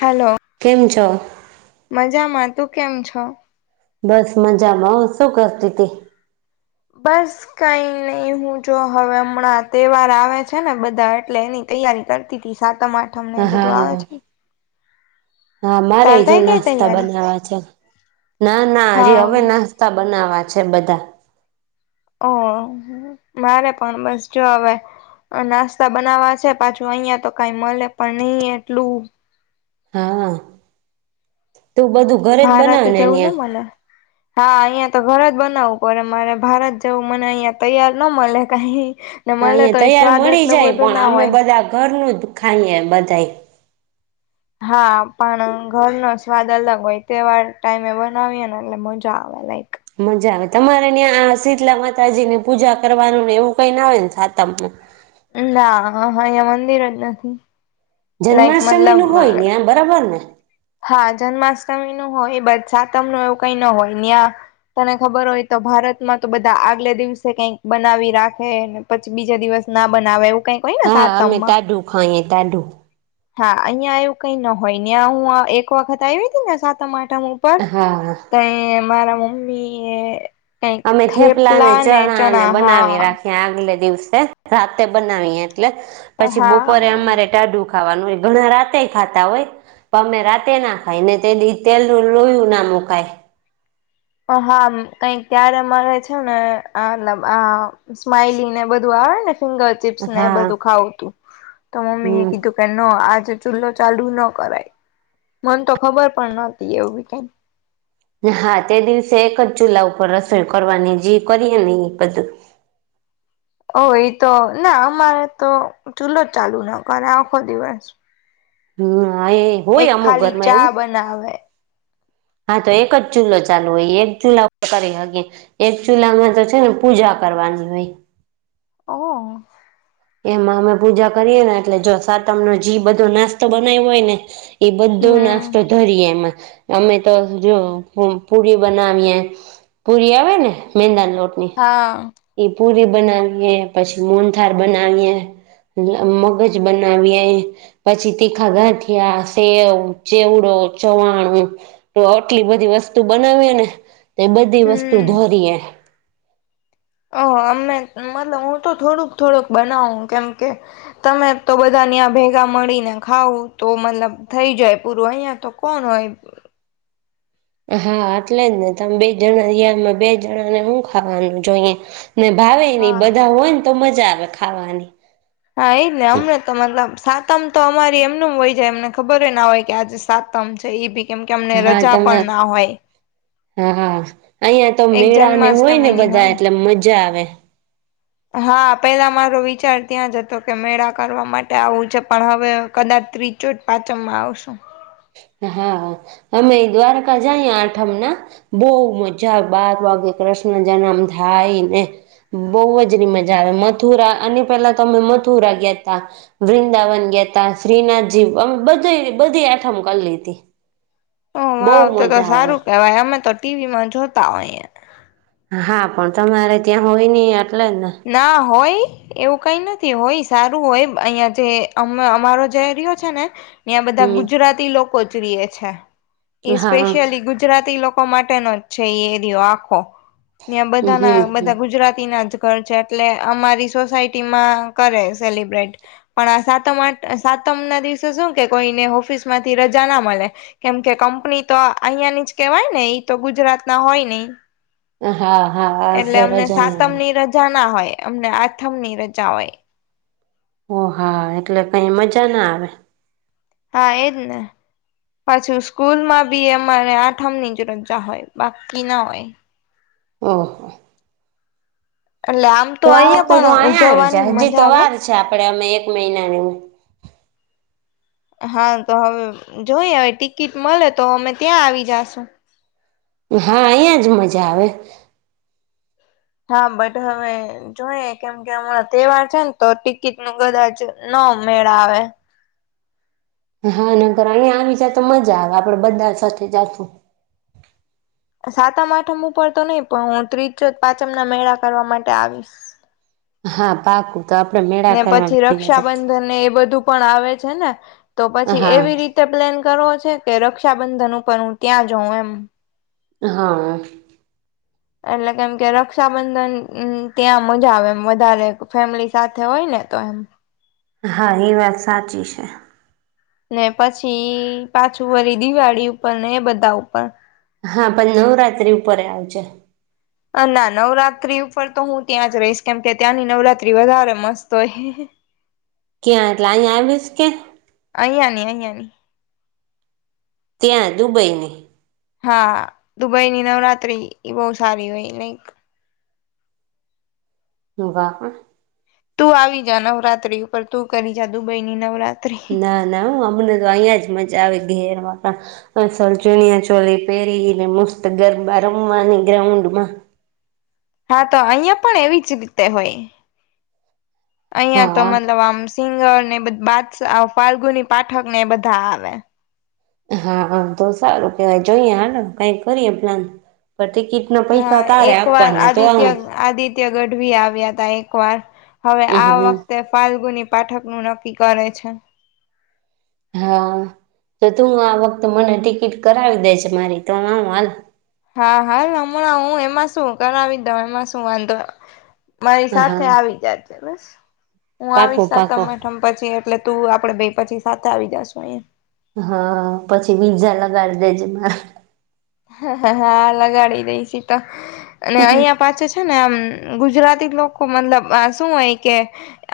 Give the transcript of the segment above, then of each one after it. હાલો, કેમ છો? મજામાં તું કેમ છો? બસ મજા બઉ, શું કરતી તી? બસ કઈ નઈ હું જો હવે હમણાં તહેવાર આવે છે ને બધા એટલે એની તૈયારી કરતી તી સાતમ આઠમ ને એ બધું આવે હા છે. હા મારે તાર એ જો થઈ ગઈ નાસ્તા તૈયારી? બનાવા છે. ના ના હજી હા. હવે નાસ્તા બનાવા છે બધા. ઓ મારે પણ બસ જો હવે નાસ્તા બનાવા છે. પાછું અહિયાં તો કઈ મળે પણ નહી એટલું હા. તું બધું ઘરે જ ભારત બનાવે જવું ને ન્યા મને. હા અહિયાં તો ઘર જ બનાવવું પડે મારે ભારત જવું મને અહંયા તૈયાર ન મળે કઈ. ને મળે અહી તો એ તૈયાર સ્વાદ મળી એટલો જાય બધો પણ ના અમે હોય. બધા ઘરનું દુખાઈ બધાય. હા પણ ઘરનો સ્વાદ અલગ હોય તેવાર ટાઈમે બનાવીય ને એટલે મજા આવે લા મજા આવે તમારે ત્યાં શીતલા માતાજી ની પૂજા કરવાનું ને એવું કઈને આવે ને સાતમમાં? ના હ હા અહિયા મંદિર જ નથી. લાઈક જન્માષ્ટમી નું મતલબ હોય ને આ બરાબર ને? હા, જન્માષ્ટમી નું હોય બધ સાતમ નું એવું કઈ ન હોય ન્યા તને ખબર હોય તો ભારતમાં તો બધા આગલે દિવસે કંઈક બનાવી રાખે, પછી બીજા દિવસ ના બનાવે એવું કઈક હોય ને હા, અમે સાતમમાં તાઢું ખાઈએ તાઢું. હા, અહીંયા એવું કઈ ન હોય ન્યાં હું એક વખત આવી હતી ને સાત માટે ઉપર હા તઈ મારા મમ્મીએ અમે થેપલા ને ચણા ને બનાવી હા રાખીએ આગલે દિવસે રાતે બનાવી એટલે પછી હા બપોરે અમારે ટાઢું ખાવાનું હોય ઘણા રાતે ખાતા હોય પણ અમે રાતે ના ખાઈ ને તે દી તેલ લોયું નાનું ખાય. હા, કઈક ત્યારે અમારે છે ને મતલબ આ સ્માઈલી ને બધું આવે ને ફિંગર ચીપ્સ ને એ હા બધું ખાવું તું તો મમ્મી એ હમ કીધું કે ન આજે ચૂલો ચાલુ ના કરાય. મન તો ખબર પણ નતી એવી કઈ. હા તે દિવસે એક જ ચૂલા ઉપર રસોઈ કરવાની જે કરીએ ને એ બધું ઓ એ તો ના અમારે તો ચૂલો જ ચાલુ ના કરે આખો દિવસ. હમ્મ, એ એક હોય અમુક ખાલી ઘરમાં ચા એવું? બનાવે હા તો એક જ ચૂલ્લો ચાલુ હોય એક ચૂલા ઉપ કરી એક ચૂલામાં તો છે ને પૂજા કરવાની હોઈ. ઓ. એમાં અમે પૂજા કરીએ ને એટલે જો સાતમ નો જી બધો નાસ્તો બનાવ્યો હોય ને એ બધો હમ નાસ્તો ધરીએ એમાં અમે તો જો પુરી બનાવીએ, પુરી આવે ને મેંદાની રોટલી હા એ પુરી બનાવીએ પછી મોન્થલ બનાવીએ મ મગજ બનાવીએ પછી તીખા ગાંઠિયા, સેવ, ચેવડો ચવાણું તો આટલી બધી વસ્તુ બનાવીએ ને તો બધી વસ્તુ ધોરીએ. ઓ અમે મતલબ હું તો થોડુંક થોડુંક બનાવ કેમકે તમે તો બધા ન્યા ભેગા મળી ને ખાવું તો મતલબ થઈ જાય પૂરું અહિયાં તો કોણ હોય. [inaudible] હા એટલે જ ને તમે બે જણા બે જણા ને હું ખાવાનું જોઈ ને ભાવે ને હા બધા હોય ને તો મજા આવે ખાવાની હા એઈને અમને તો મતલબ સાતમ તો અમારી એમનું હોય જાય એમને ખબર ના હોય કે આજે સાતમ છે એ બી કેમ કેમ ને હા રજા પણ તમા ના હોય હા હા અઇયા તો એક મેળા ને હોય ને જન્માષ્ટમીની બધા હોય એટલે મજા આવે હા પેલા મારો વિચાર ત્યાં જ હતો કે મેળા કરવા માટે આવું છે પણ હવે કદાચ બિજોજ પાચમમાં આવશું હા અમે દ્વારકા જાય આઠમ ના બહુ મજા બાર વાગે કૃષ્ણ જન્મ થાયને બહુજ મજા આવે મથુરા અને પેલા તમે મથુરા ગ્યાતા વૃંદાવન ગ્યાતા શ્રીનાથજીમે બધી બધી આઠમ કલ લેઘી હ વાવ તો તો સારું કેવાય અમે તો ટીવી માં જોતા હોય હા પણ તમારે ત્યાં હોય નહી ના હોય એવું કઈ નથી હોય સારું હોય અહિયાં જે અ અમારો ઐરીયો છે ને ત્યા બધા હમ ગુજરાતી લોકો જ રિએ છે હા સ્પેશિયલી ગુજરાતી લોક માટેનો જ છે એ એરિયો આખો ત્યા બધાના હમ બધા ગુજરાતીના જ ઘર છે એટલે અમારી સોસાયટીમાં કરે સેલિબ્રેટ પણ સાતમ આ આઠમ તમના દિવસે શું કે કોઈને ઓફિસ માંથી રજા ના મળે કેમ કે કંપની તો અહિયાં ની જ કેવાય ને ઈ તો ગુજરાત ના હોય ની હા હા રજા સાતમ રજાની ની રજા ના હોય અમને આઠમ ની રજા હોય ઓ હા એટલે કઈ મજા ના આવે હા એજને પાછું સ્કૂલ માં બી અમારે આઠમ ની રજા હોય બાકી ના હોય ઓહ એટલે આમ તો આ અહિયાં વખતે જો પણ અહીયા આવી ઉજવવાની જાય હજી તો મજા આવે વાર છે આપડે અમે એક મહિનાની હા તો હવે જોઈએ હવે ટિકિટ મળે તો અમે ત્યાં આવી જાશુ હા અહિયાં જ મજા આવે હા બટ હવે જોઈએ કેમ કે હમણાં તહેવાર છે ને તો ટિકિટ નું કદાચ ન હ મેળ આવે હા નકર અહિયા આવી જાય તો મજા આવે આપડે બધા સાથે જાશું સાતમ આઠમ ઉપર તો નહી પણ હું ત્રીજો પાંચમ ના મેળા કરવા માટે આવીશ હા પાકું તો આપડે મેળા ને કરવા પછી ભેગા જશું રક્ષાબંધનને એ બધું પણ આવે છે ને તો પછી હા એવી રીતે પે્લેન કરો છે કે રક્ષાબંધન ઉપર હું ત્યાં જાઉં એમ હા એટલે કેમ કે રક્ષાબંધન ત્યાં મજા આવે વધારે ફેમિલી સાથે હોય ને તો એમ હા એ વાત સાચી છે ને પછી પાછું વળી દિવાળી ઉપર ને એ બધા ઉપર હા પણ નવરાત્રિ ઉપર એ આવજે ના નવરાત્રી ઉપર તો હું ત્યાં જ રહીશ કેમકે ત્યાંની નવરાત્રી વધારે મસ્ત હોય ક્યાં એટલે અહીંયા આવીશ કે અહીંયાની અહીયાની ત્યાં દુબઈની હા દુબઈની નવરાત્રી એ બહુ સારી હોય લઈક [unintelligible] વાહ હ તું આવી જા નવરાત્રી ઉપર તું કરી જા દુબઈ ની નવરા ના ના હ અમને તો અહીંયા જ મજા આવે ઘેર માં. અ અસલ ચુનિયા ચોલી પહેરીને મસ્ત ગરબા રમવાની ગ્રઉન્ડમાં. હા તો અહિયાં પણ એવી જ રીતે હોય. અહિયાં તો હા મતલબ આમ [unintelligible] ને બ બાદ સા આ ફાલ્ગુની પાઠક ને બધા આવે. હા હા તો સારું કેવાય જોઈએ હા કઈ કરીએ પ્લાન. પણ ટિકિટ ના હા પૈસા તારે એક વાર આપવાના તો આદિત્ય આવું આદિત્ય ગઢવી આવ્યા હતા એક ક વાર હવે આ વખતે ફાલ્ગુની પાઠક નું નક્કી કરે છે. હા. તો તું આ વખતે મને ટિકિટ કરાવી દે છે મારી તો હું હાલ હા હાલ હમણાં હું એમાં શું કરાવી દઉ એમાં શું વાંધો. મારી સાથે હા આવી જાજે બસ. હું પાકો આવીશ પાકો સાતમ આઠમ પછી એટલે તું આપડે બે પછી સાથે આવી જશુ એમ. [unintelligible] માં હ હા લગાડી દઈશ ઈ તો અને અહંયા પાછું છે ને આમ ગુજરાતી લોકો મતલબ આ શું હોય કે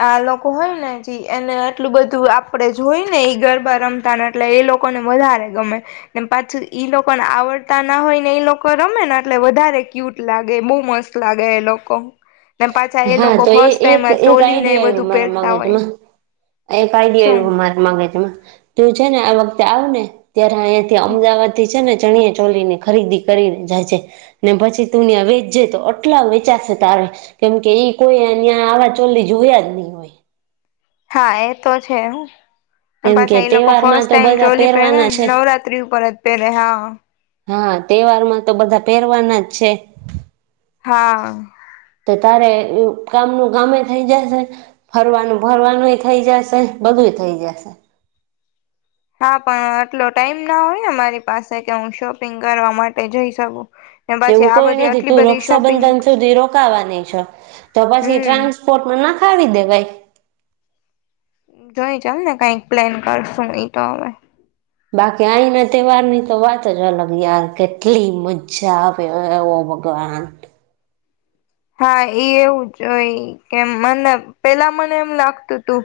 આ લોકો હોય ને એને આટલું બધુ તું આપણે જોઈ ને ઇ ગરબા રમતા ન એટલે એ લોકોને વધારે ગમે ને પાછું ઈ લોકો પણ આવડ તા ના હોય ને એ લોકો રમે ને એટલે વધારે ક્યુટ લાગે બો મસ્ત લાગે એ લોકો. ને પાછા એ હા લોકો તો ફર્સ્ટ ટાઈમ એક આ એક ચોલીને આઈડિયો એ આવ્યો બધું મારા પહેરતા હોય. મગજમાં એક આઇડિયો શું આવ્યો મારા મગજમાં. તું છે ને આ વખતે આવ ને ત્યારે અહીંયા થી અમદાવાદ થી છે ને ચણિયા ચોલી ની ખરીદી કરીને જજે ને પછી તુનિયા વેચજે તો આટલા વેચાશે તાર કેમકે ઈ કોઈ અહીંયા આવા ચોલી જોયા જ ની હોય. હા એ તો છે હા. ને કેમ કે પાછા એ લોકો તહેવારમાં ફર્સ્ટ તો ટાઈમ બધા ચોલી પહેરે પહેરવાના ને છે નવરાત્રી ઉપર જ પહેરે હા. હા તહેવાર માં તો બધા પહેરવાના જ છે. હા. તો તારે કામનું કામે થઈ જશે ફરવાનું ફરવાનુંય થઈ જશે બધું થઈ જશે. હા પણ આટલો ટાઈમ ના હોયને અમારી પાસે કે હું શોપિંગ કરવા માટે જઈ શકું. ને પછી કેવું આ કોઈ બધી નથી આટલી તું બધી શોપિંગ રક્ષાબંધન સુધી રોકાવાની છ તો પછી હમ ટ્રાન્સપોર્ટ ના ખાવી દેવાાઈ. જોઈ ચાલ ને કઈક પ્લેન કરશું એ તો હવે. બાકી અહીના તહેવારની તો વાત જ અલગ યાર કેટલી મજા આવે [unintelligible] ભગવાન. હા એવું જોય કેમ મને પેલા મને એમ લાગતું તું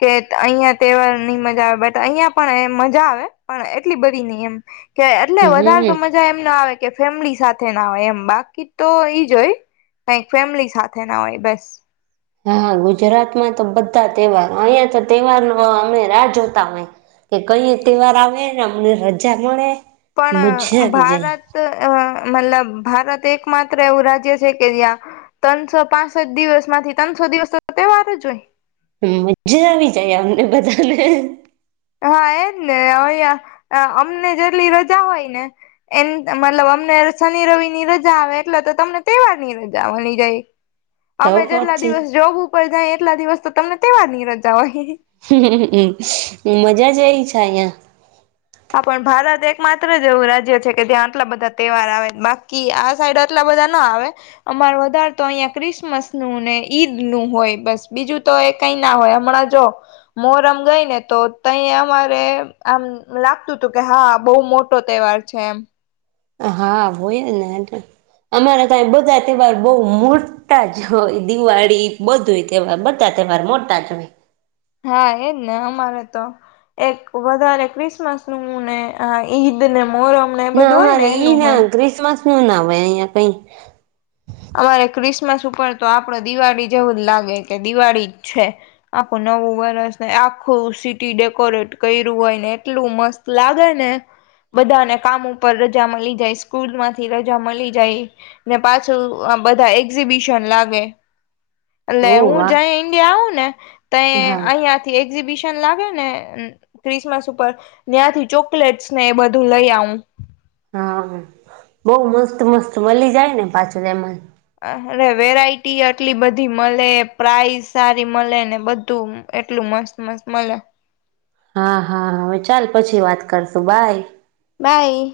કે અહિયાં તહેવાર ની મજા આવે બટ અહિયાં પણ એ મજા આવે પણ એટલી બધી ની એમ. કે એટલે વધારે તો હમ મજા એમ ના આવે કે ફેમિલી સાથે ના આવેય એમ બાકી તો ઈજ હોય. કઈક ફેમિલી સાથે ના હોય બસ. હા ગુજરાતમાં તો બધા તહેવાર અહિયાં તો તહેવાર નો અમે રાહ જોતા હોય. કે કઈ તહેવાર આવે ને અમને રજા મળે. મજા પણ આવી જાય ભારત અ મતલબ ભારત એક માત્ર એવું રાજ્ય છે કે જ્યાં ત્રણસો પાસઠ દિવસ માંથી ત્રણસો દિવસ તો તહેવાર જ હોય. મજા આવી જાય અમને બધાને. હા એજ ને અ અમને જેટલી રજા હોય ને એમ મતલબ તમને શનિ રવિ ની રજા આવે એટલે તો તમને તહેવાર ની રજા વની જાય. તો અમે જેટલા પછી દિવસ જોબ ઉપર જાય એટલા દિવસ તો તમને તહેવાર ની રજા હોય. હ મજા જઈ છે અહિયાં. હા પણ ભારત એક માત્ર જ એવું રાજ્ય છે કે ત્યાં આટલા બધા તહેવાર આવે બાકી આ સાઈડ આટલા બધા ના આવે અમારે વધારે તો અહિયાં ક્રિસમસ નું ને ઈદ નું હોય બસ બીજું તો એ કઈ ના હોય હમણાં જો મોરમ ગઈ ને તો ત અમારે આમ લાગતું હતું કે હા બહુ મોટો તહેવાર છે એમ. હા હું [unintelligible] અમારા ત્યાં બધા તહેવાર બઉ મોટા જ હોય દિવાળી બધું તહેવાર બધા. મોટા [unintelligible] હા એજ ને અમારે તો. એક વધારે ક્રિસમસ નું હુંને અ ઈદ મોહરમ ને એ ના બધું હોય અમારે ને ઈ એનું ના હોય ક્રિસમસ નું ના હોય અહંયા કઈ. અમારે ક્રિસમસ ઉપર તો આપડી દિવાળી જેવું જ લાગે કે દિવાળી છે આપણ નવું વરસ ને આખું સિટી ડેકોરેટ કર્યું હોય ને એટલું મસ્ત લાગે ને. બધાને કામ ઉપર રજા મળી જાય સ્કૂલ માંથી રજા મળી જાય ને પા છું બધા એક્ઝિબિશન લાગે. ને ઓ હું વાહ જ ઈન્ડિયા આવ ને ત હા અહિયાં થી એક્ઝિબિ ન લાગે ને ક્રિસમસ ઉપર ત્યાથી ચોકલેટસ ને એ બધું લઈ આવું. હા બઉ મસ્ત મસ્ત મળી જાય ને પાછું એમાં અરે વેરાયટી આટલી બધી મળે પ્રાઈઝ સારી મળે ને બધું એટલું મસ્ત મસ્ત મલે હા હા હવે ચાલ પછી વાત કરશું બાય. બાઈ.